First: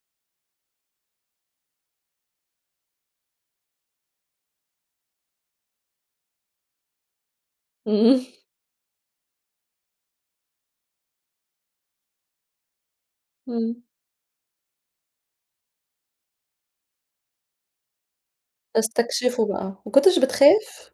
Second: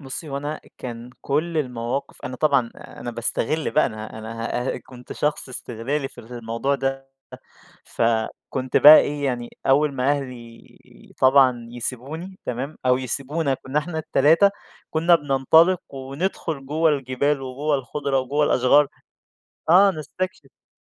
بُصّي، هو أنا أ كان كلّ المواقِف أنا طبعًا، أنا باستغل بقى أنا، أنا هأ كنت شخص إستغلالي في الموضوع ده، ف إمم. كنت بقي إيه، يعني أول ما أهلي طبعًا يسيبوني، تمام، أو يسيبونا، إمم. كنّا إحنا ال3 كنّا بننطلِق وندخُل جوَّه الجبال، وجوَّه الخُضرة، وجوَّه الأشجار، تسكتشفوا بقى. آه ما كنتش نستكشف. بتخاف؟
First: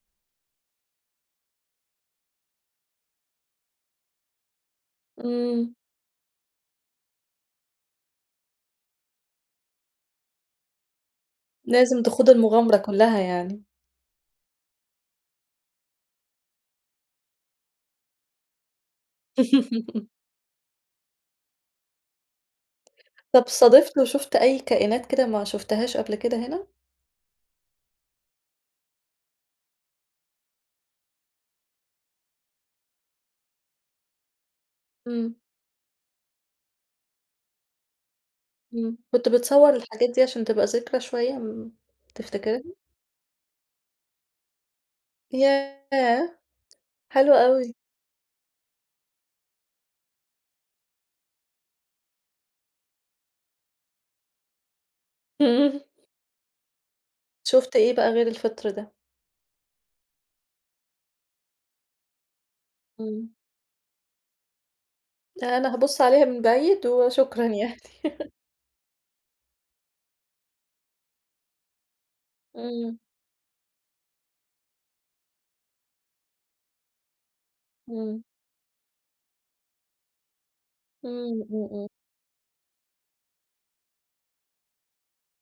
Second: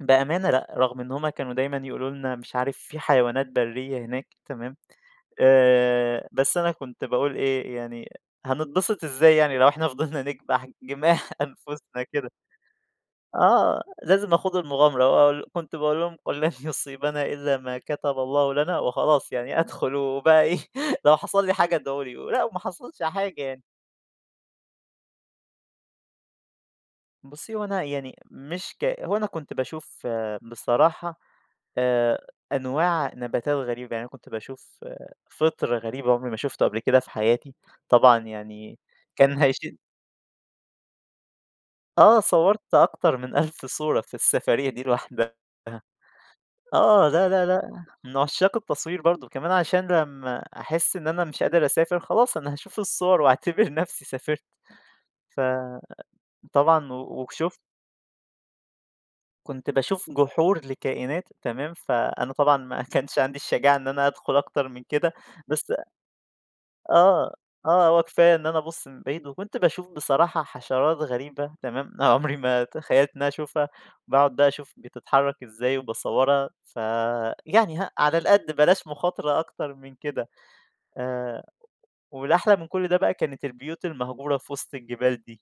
بأمانة لأ، رَغم إن هُم كانوا دايمًا يقولوا لنا مش عارف في حيوانات برّية هناك، تمام، إمم. آآ بس أنا كنت باقول إيه، يعني هنتبسط إزاي يعني لو إحنا فضِلنا نكبَح جماح لازم أنفُسنا كده؟ تخوضوا المغامرة كلّها يعني. آه، لازم نخوض المغامرة، واقول كنت باقول لهم "قُل لَن يُصيبنا إلّا ما كتَبَ الله لنا" وخلاص، يعني أدخُل وبقى إيه لو حصَل لي حاجة ادعوا لي، و لأ وما حصَلش حاجة طَب يعني. صادِفت وشُفت أي كائنات كده ما شُفتهاش قبل كده هنا؟ بُصّي، هو أنا يعني مش ك هو أنا كنت باشوف بصراحة آآ أنواع نباتات غريبة، يعني أنا كنت باشوف إمم. فِطر غريب أنا عُمري ما شُفته قبْل كده في حياتي، طبعًا يعني إمم، كنت كان بتصوّر هيشيل الحاجات دي عشان تبقى ذكرى شوية إمم، آه تفتكرها؟ صوّرت أكتر من 1000 صورة في السفرية دي لوحدها، ياه! آه، لا، حلوة لا، أوي. لأ، من عُشّاق التصوير برضه، وكمان عشان لمّا أحس إن أنا مش قادر أسافر خلاص، أنا هاشوف الصّوَر وأعتبِر نفْسي سافرت ف امم طبعًا و وشُفت شُفت إيه بقى غير الفِطر ده؟ كنت باشوف جُحور لكائنات، تمام، فأنا طبعًا ما كانش إمم. عَندي الشجاعة إن أنا هادخُل أكتر من كده، بس أنا أ هابُص عليها من بعيد آه، وشكرًا يعني آه، هو كفاية إن أنا ابُص من بعيد وكنت باشوف بصراحة حشرات غريبة، تمام، عُمري ما إمم. تخيّلت إن أنا أشوفها وباقعُد بقى أشوف بتتحرّك إزاي وباصوّرها، ف يعني هق على إمم. القَد، بلاش مُخاطرة أكتر من كده إمم، آآ، إمم، إمم. والأحلى من كلّ ده بقى كانت البيوت المهجورة في وِسط الجبال دي.